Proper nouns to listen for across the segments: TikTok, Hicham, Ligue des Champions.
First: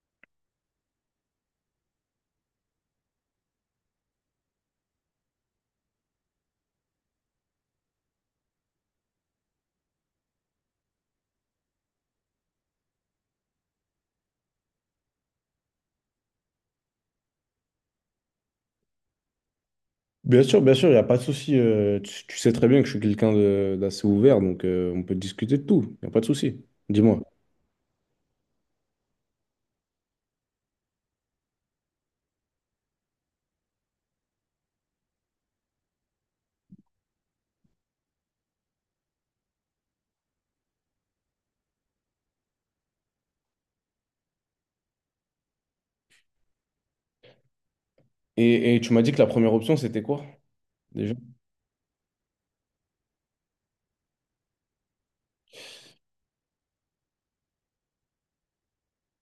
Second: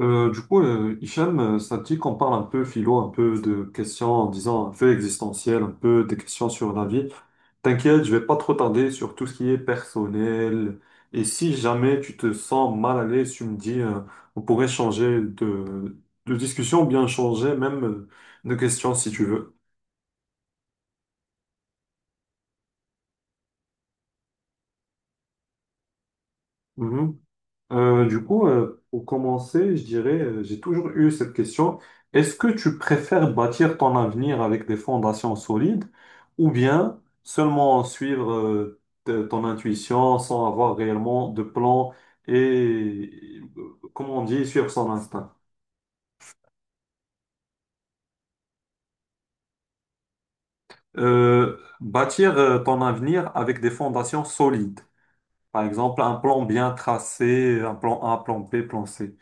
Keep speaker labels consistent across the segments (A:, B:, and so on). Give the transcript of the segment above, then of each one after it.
A: Hicham, ça te dit qu'on parle un peu philo, un peu de questions, en disant un peu existentielles, un peu des questions sur la vie. T'inquiète, je vais pas trop tarder sur tout ce qui est personnel. Et si jamais tu te sens mal à l'aise, tu me dis, on pourrait changer de discussion ou bien changer même de question si tu veux.
B: Bien sûr, il n'y a pas de souci. Tu sais très bien que je suis quelqu'un d'assez ouvert, donc on peut discuter de tout. Il n'y a pas de souci.
A: Mhm.
B: Dis-moi.
A: Pour commencer, je dirais, j'ai toujours eu cette question. Est-ce que tu préfères bâtir ton avenir avec des fondations solides ou bien seulement suivre ton intuition sans avoir réellement de plan et, comment on dit, suivre son instinct?
B: Et tu m'as dit que la première option, c'était quoi déjà?
A: Bâtir ton avenir avec des fondations solides. Par exemple, un plan bien tracé, un plan A, plan B, plan C.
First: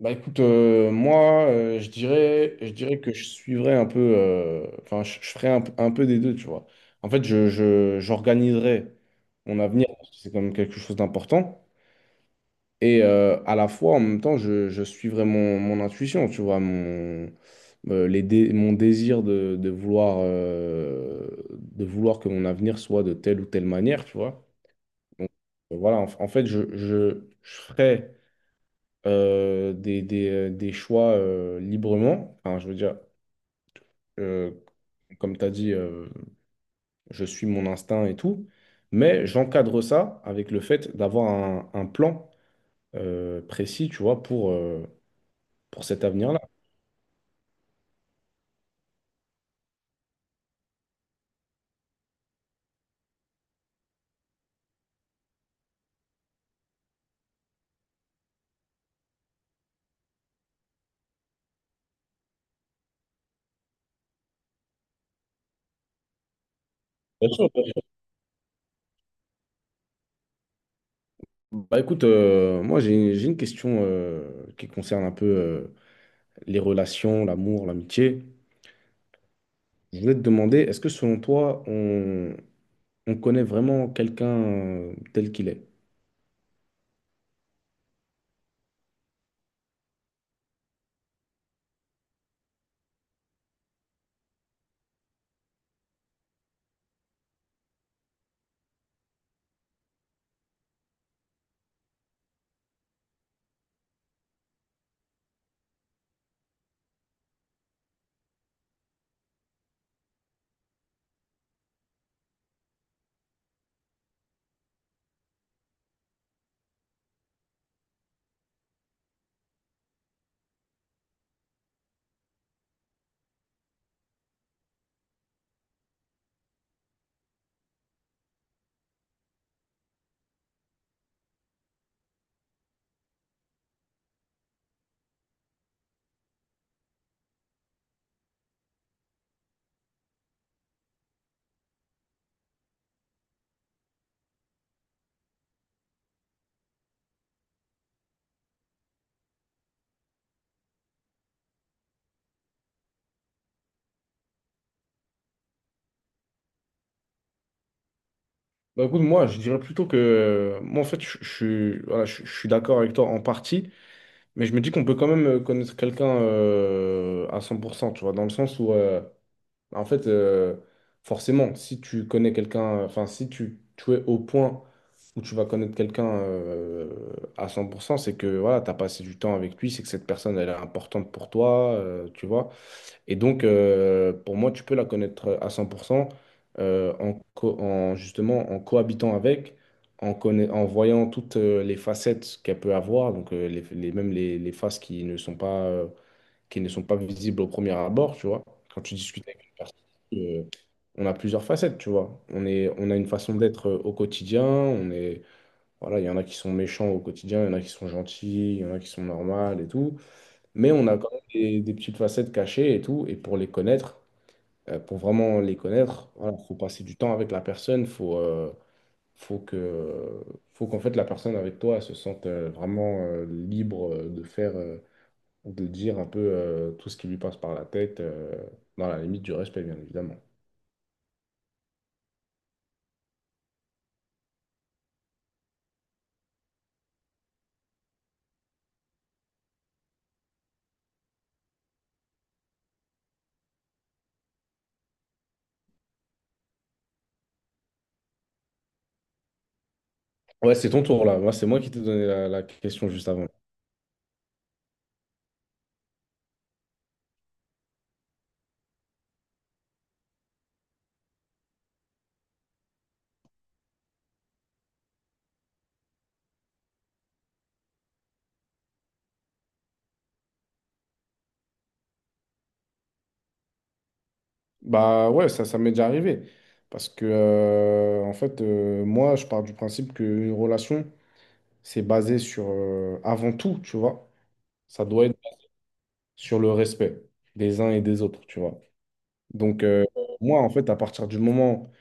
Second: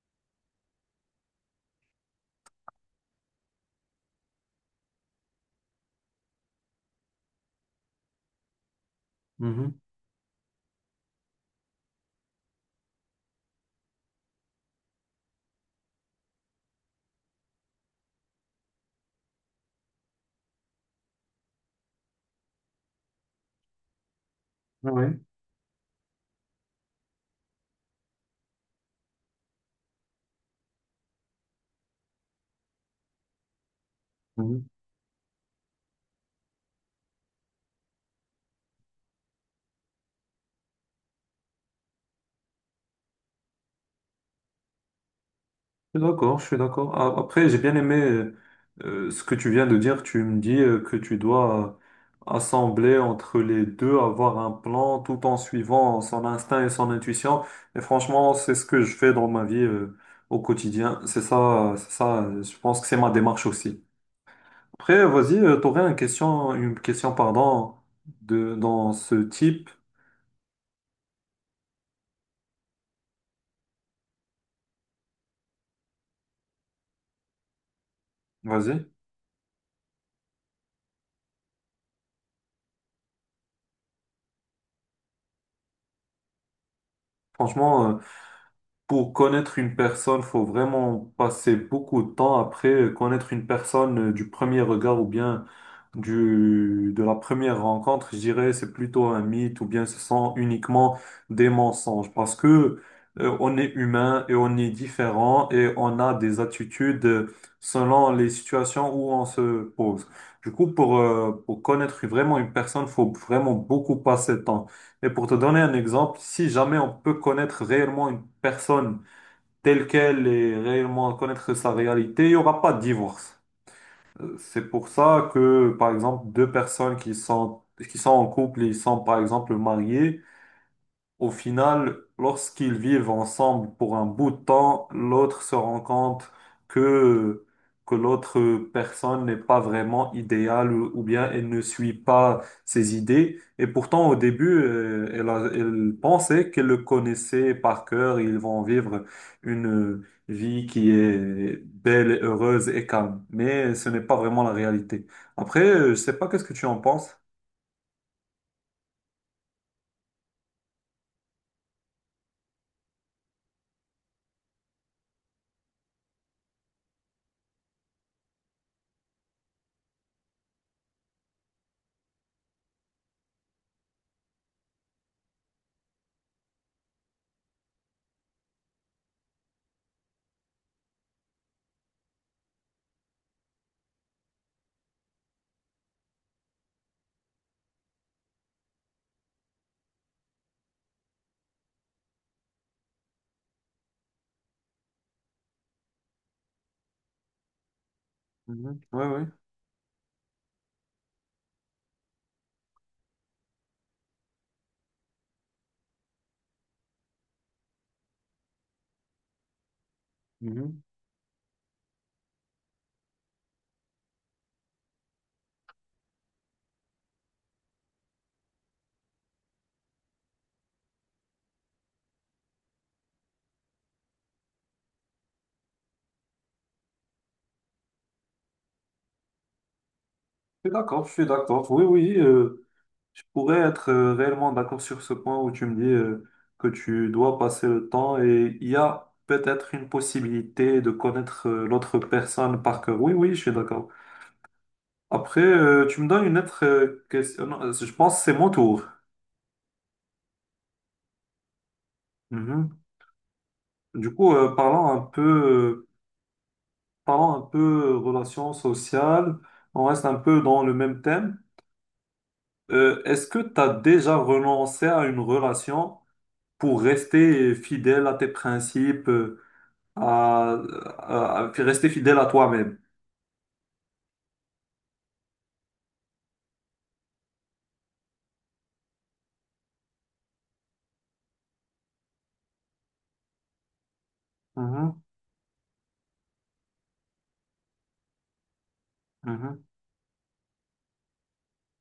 B: Bah écoute, moi, je dirais que je suivrais un peu, enfin, je ferais un, un peu des deux, tu vois. En fait, j'organiserais mon
A: Mhm.
B: avenir, parce que c'est quand même quelque chose d'important. Et à la fois, en même temps, je suivrais mon, mon intuition, tu vois, mon, mon désir de vouloir que mon avenir soit de telle ou telle manière, tu vois.
A: Ah, ouais.
B: Donc, voilà, en fait, je ferai des choix librement. Enfin, je veux dire, euh, comme tu as dit, je suis mon instinct et tout. Mais j'encadre ça avec le fait d'avoir un plan précis, tu vois, pour
A: Je
B: cet
A: suis d'accord,
B: avenir-là.
A: je suis d'accord. Après, j'ai bien aimé ce que tu viens de dire. Tu me dis que tu dois assembler entre les deux, avoir un plan tout en suivant son instinct et son intuition. Et franchement, c'est ce que je fais dans ma vie au quotidien. C'est ça, c'est ça. Je pense que c'est ma démarche aussi. Après, vas-y, t'aurais une question,
B: Bien sûr, bien
A: pardon,
B: sûr.
A: de dans ce type.
B: Bah écoute, moi j'ai une question qui concerne un peu les relations, l'amour, l'amitié.
A: Vas-y.
B: Je voulais te demander, est-ce que selon toi, on connaît vraiment quelqu'un tel qu'il est?
A: Franchement, pour connaître une personne, faut vraiment passer beaucoup de temps. Après, connaître une personne du premier regard ou bien de la première rencontre, je dirais, c'est plutôt un mythe ou bien ce sont uniquement des mensonges parce que on est humain et on est différent et on a des attitudes selon les situations où on se pose. Du coup, pour connaître vraiment une personne, faut vraiment beaucoup passer de temps. Et pour te donner un exemple, si jamais on peut connaître réellement une personne telle qu'elle et réellement connaître sa réalité, il n'y aura pas de divorce. C'est pour ça que, par exemple, deux personnes qui sont en couple et ils sont, par exemple, mariées au final, lorsqu'ils vivent ensemble pour un bout de temps, l'autre se rend compte que, que l'autre personne n'est pas vraiment idéale ou bien elle ne suit pas ses idées. Et pourtant, au début, elle pensait qu'elle le connaissait par cœur. Ils vont vivre une vie qui est belle, et heureuse et calme. Mais ce n'est pas vraiment la réalité. Après, je sais pas qu'est-ce que tu en penses.
B: Bah écoute, moi, je dirais plutôt que. Moi, en fait, je suis d'accord avec toi en partie, mais je me dis qu'on peut quand même connaître quelqu'un à 100%, tu vois, dans le sens où. En fait, forcément, si tu connais quelqu'un, enfin, si tu, tu es au point où tu vas connaître quelqu'un à cent, pour cent, c'est que voilà, tu as passé du temps avec lui, c'est que cette personne, elle est importante pour toi, tu vois. Et donc, pour moi, tu peux la connaître à 100% justement en cohabitant avec, en voyant toutes les facettes qu'elle peut avoir, donc même les faces qui ne sont pas qui ne sont pas visibles au premier abord, tu vois.
A: Mhm.
B: Quand tu
A: Oui, oui.
B: discutes avec une personne, euh, on a plusieurs facettes, tu vois. On a une façon d'être au quotidien, on est, voilà, il y en a qui sont méchants au quotidien, il y en a qui sont gentils, il y en a qui sont normales et tout. Mais
A: Mhm.
B: on a quand même des petites facettes cachées et tout. Et pour les connaître, pour vraiment les connaître, voilà, faut passer du temps avec la personne, faut que, faut qu'en fait la personne avec toi elle se sente vraiment libre de faire. De dire un peu tout ce qui lui passe par la tête, dans la limite du respect, bien évidemment.
A: Je suis d'accord, je suis d'accord. Oui, oui. Je pourrais être réellement d'accord sur ce point où tu me dis que tu dois passer le temps et il y a peut-être une possibilité de connaître l'autre personne par cœur. Oui, oui, je suis d'accord. Après, tu me donnes une autre question. Non, je pense que c'est mon tour.
B: Ouais, c'est ton tour là. Moi, c'est moi qui t'ai donné la, la
A: Mhm.
B: question juste avant.
A: Du coup, euh, parlons un peu, euh, Parlons un peu relations sociales. On reste un peu dans le même thème. Est-ce que tu as déjà renoncé à une relation pour rester fidèle à tes principes? À, à rester fidèle à toi-même.
B: Bah ouais, ça m'est déjà arrivé. Parce que, en fait, moi, je pars du principe qu'une relation, c'est basé sur, avant tout, tu vois, ça
A: Mhm,
B: doit être sur le respect des uns et des autres, tu vois.
A: mhm,
B: Donc, moi, en fait, à partir du moment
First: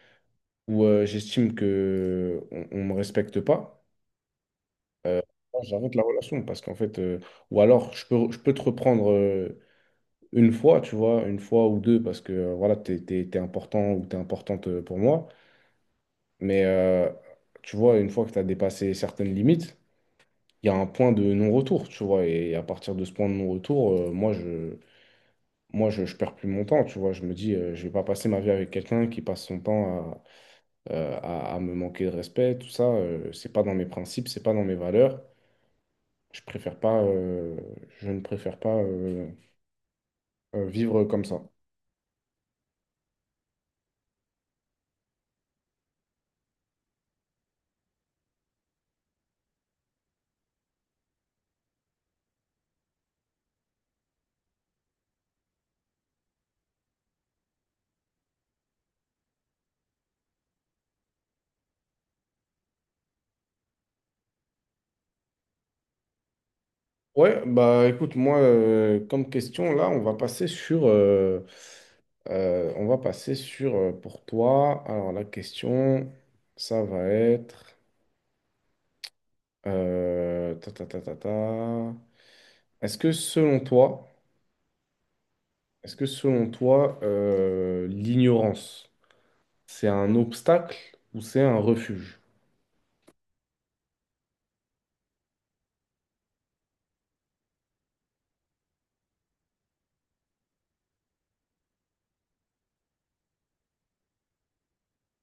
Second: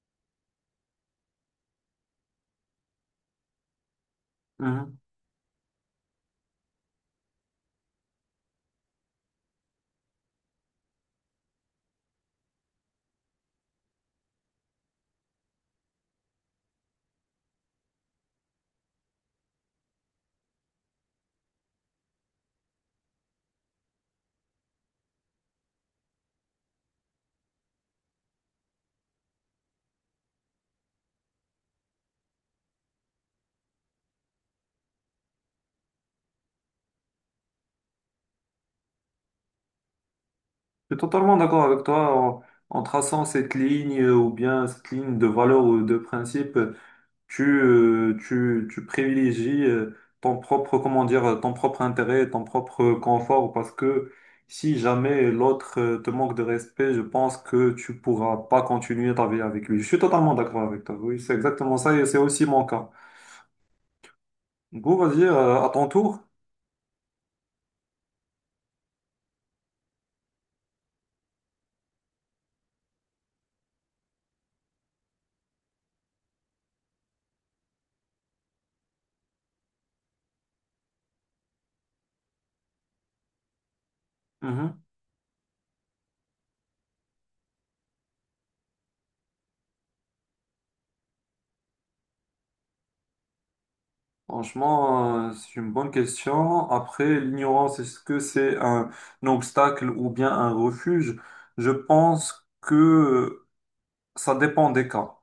B: où j'estime que on me respecte pas,
A: mhm.
B: euh, moi, j'arrête la relation parce qu'en fait, ou alors je peux te reprendre une fois, tu vois, une fois ou deux parce que voilà, t'es important ou t'es importante pour moi, mais tu vois, une fois que t'as dépassé certaines limites, il y a un point de non-retour, tu vois, et à partir de ce point de non-retour, moi je perds plus mon temps, tu vois, je me dis, je vais pas passer ma vie avec quelqu'un qui passe son temps à me manquer de respect, tout ça, c'est pas dans mes principes, c'est pas dans mes valeurs. Je préfère pas, euh, je ne préfère pas
A: Je suis
B: vivre comme
A: totalement
B: ça.
A: d'accord avec toi. En traçant cette ligne ou bien cette ligne de valeur ou de principe, tu privilégies ton propre, comment dire, ton propre intérêt, ton propre confort, parce que si jamais l'autre te manque de respect, je pense que tu pourras pas continuer ta vie avec lui. Je suis totalement d'accord avec toi. Oui, c'est exactement ça et c'est aussi mon cas. Du coup, vas-y, à ton tour.
B: Ouais, bah écoute, moi, comme question, là, on va passer sur, on va passer sur pour toi. Alors la question, ça va être, ta, ta, ta, ta, ta. Est-ce que selon toi, l'ignorance, c'est un obstacle ou c'est un refuge?
A: Franchement, c'est une bonne question. Après, l'ignorance, est-ce que c'est un obstacle ou bien un refuge? Je pense que ça dépend des cas.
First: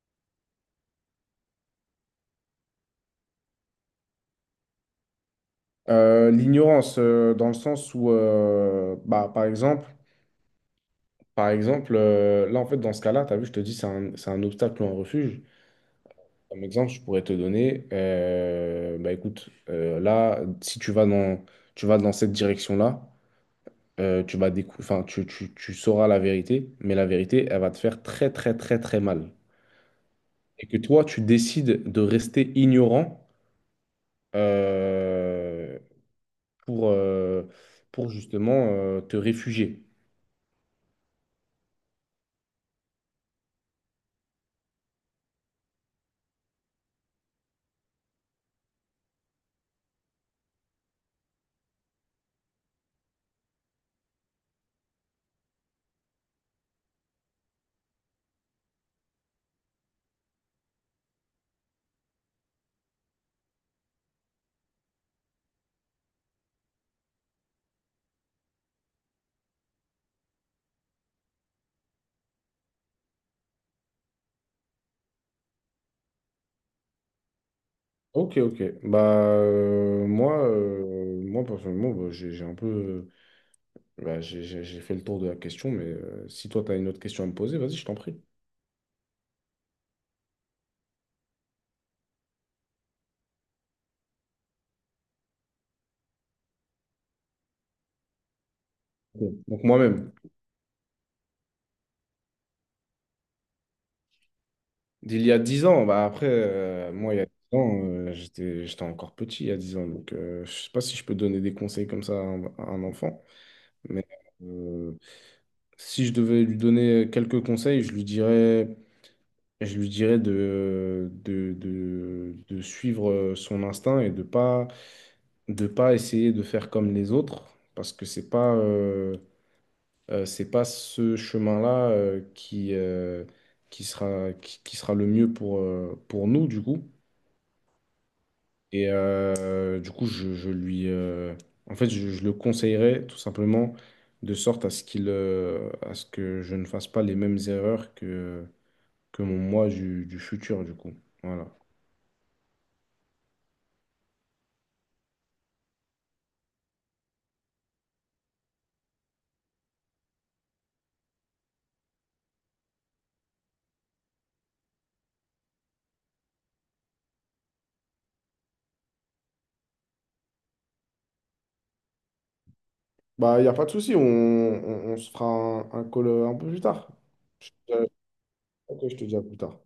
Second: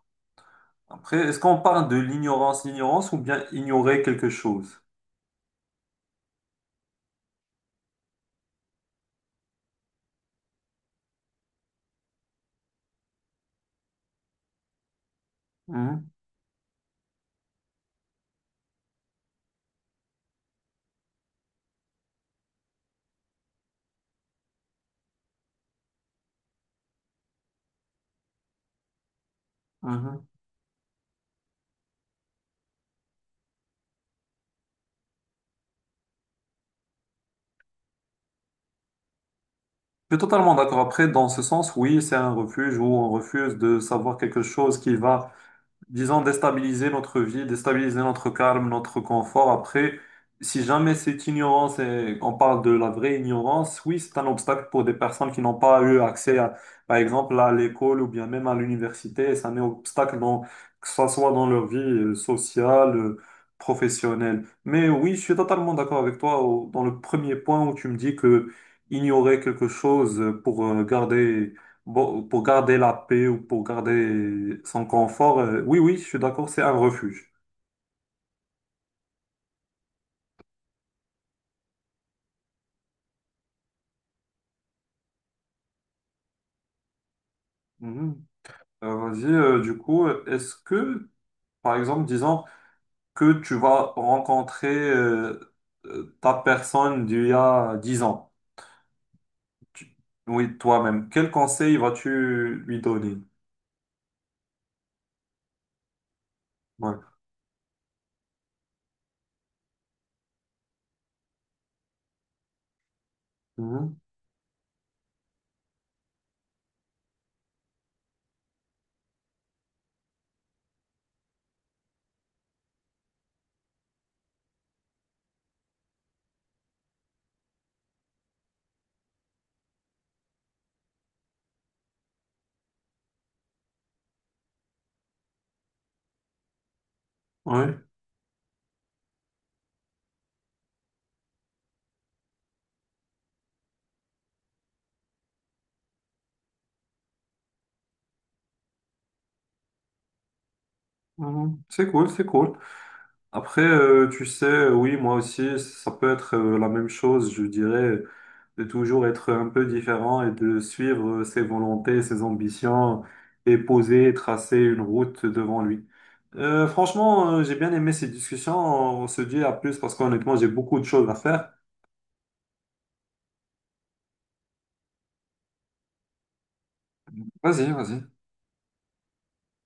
A: Après, est-ce qu'on parle de l'ignorance, l'ignorance ou bien ignorer quelque chose?
B: L'ignorance, dans le sens où, bah, par exemple, par exemple, là, en fait, dans ce cas-là, tu as vu, je te dis, c'est un obstacle ou un refuge.
A: Mhm,
B: Comme exemple, je pourrais te donner, bah écoute, là, si tu vas dans, tu vas dans cette direction-là, enfin, tu sauras la vérité, mais la vérité, elle va te faire très, très, très, très mal.
A: mhm.
B: Et que toi, tu décides de rester ignorant euh, pour, euh, pour justement te réfugier.
A: Je suis totalement d'accord. Après, dans ce sens, oui, c'est un refuge où on refuse de savoir quelque chose qui va, disons, déstabiliser notre vie, déstabiliser notre calme, notre confort. Après, si jamais cette ignorance, et on parle de la vraie ignorance, oui, c'est un obstacle pour des personnes qui n'ont pas eu accès, à, par exemple, à l'école ou bien même à l'université. Et c'est un obstacle dans, que ce soit dans leur vie sociale, professionnelle. Mais oui, je suis totalement d'accord avec toi dans le premier point où tu me dis que ignorer quelque chose pour garder, bon, pour garder la paix ou pour garder son confort, oui, oui, je suis d'accord, c'est un refuge.
B: Ok, ok. Bah, moi, personnellement, bah, j'ai un peu. Bah, j'ai fait le tour de la question, mais si toi, tu as une autre question à me poser, vas-y, je t'en prie.
A: Mhm. Est-ce que, par exemple, disons que tu vas rencontrer ta personne d'il y a 10 ans.
B: Bon. Donc
A: Tu-
B: moi-même,
A: oui, toi-même, quel conseil vas-tu lui donner?
B: d'il y a 10 ans, bah après,
A: Ouais.
B: moi, il y a 10 ans, j'étais encore petit, il y a 10 ans. Donc je sais pas si je peux donner des conseils comme ça à un enfant,
A: Mhm.
B: mais euh, si je devais lui donner quelques conseils, je lui dirais de suivre son instinct et de pas essayer de faire comme les autres, parce que c'est pas ce chemin-là qui sera, qui sera le mieux pour nous, du coup.
A: Ouais.
B: Et du coup, je lui, en fait, je le conseillerais tout simplement de sorte à ce qu'il, à ce que je ne fasse pas les mêmes erreurs que mon moi du futur, du coup. Voilà.
A: Mhm. C'est cool, c'est cool. Après, tu sais, oui, moi aussi, ça peut être la même chose, je dirais. De toujours être un peu différent et de suivre ses volontés, ses ambitions et poser, et tracer une route devant lui. Franchement, j'ai bien aimé ces discussions. On se dit à plus parce qu'honnêtement, j'ai beaucoup de choses à faire.
B: Bah, il n'y a pas de souci, on se fera un call un peu plus tard. Je
A: Vas-y,
B: te-
A: vas-y.
B: ok, je te dis à plus tard.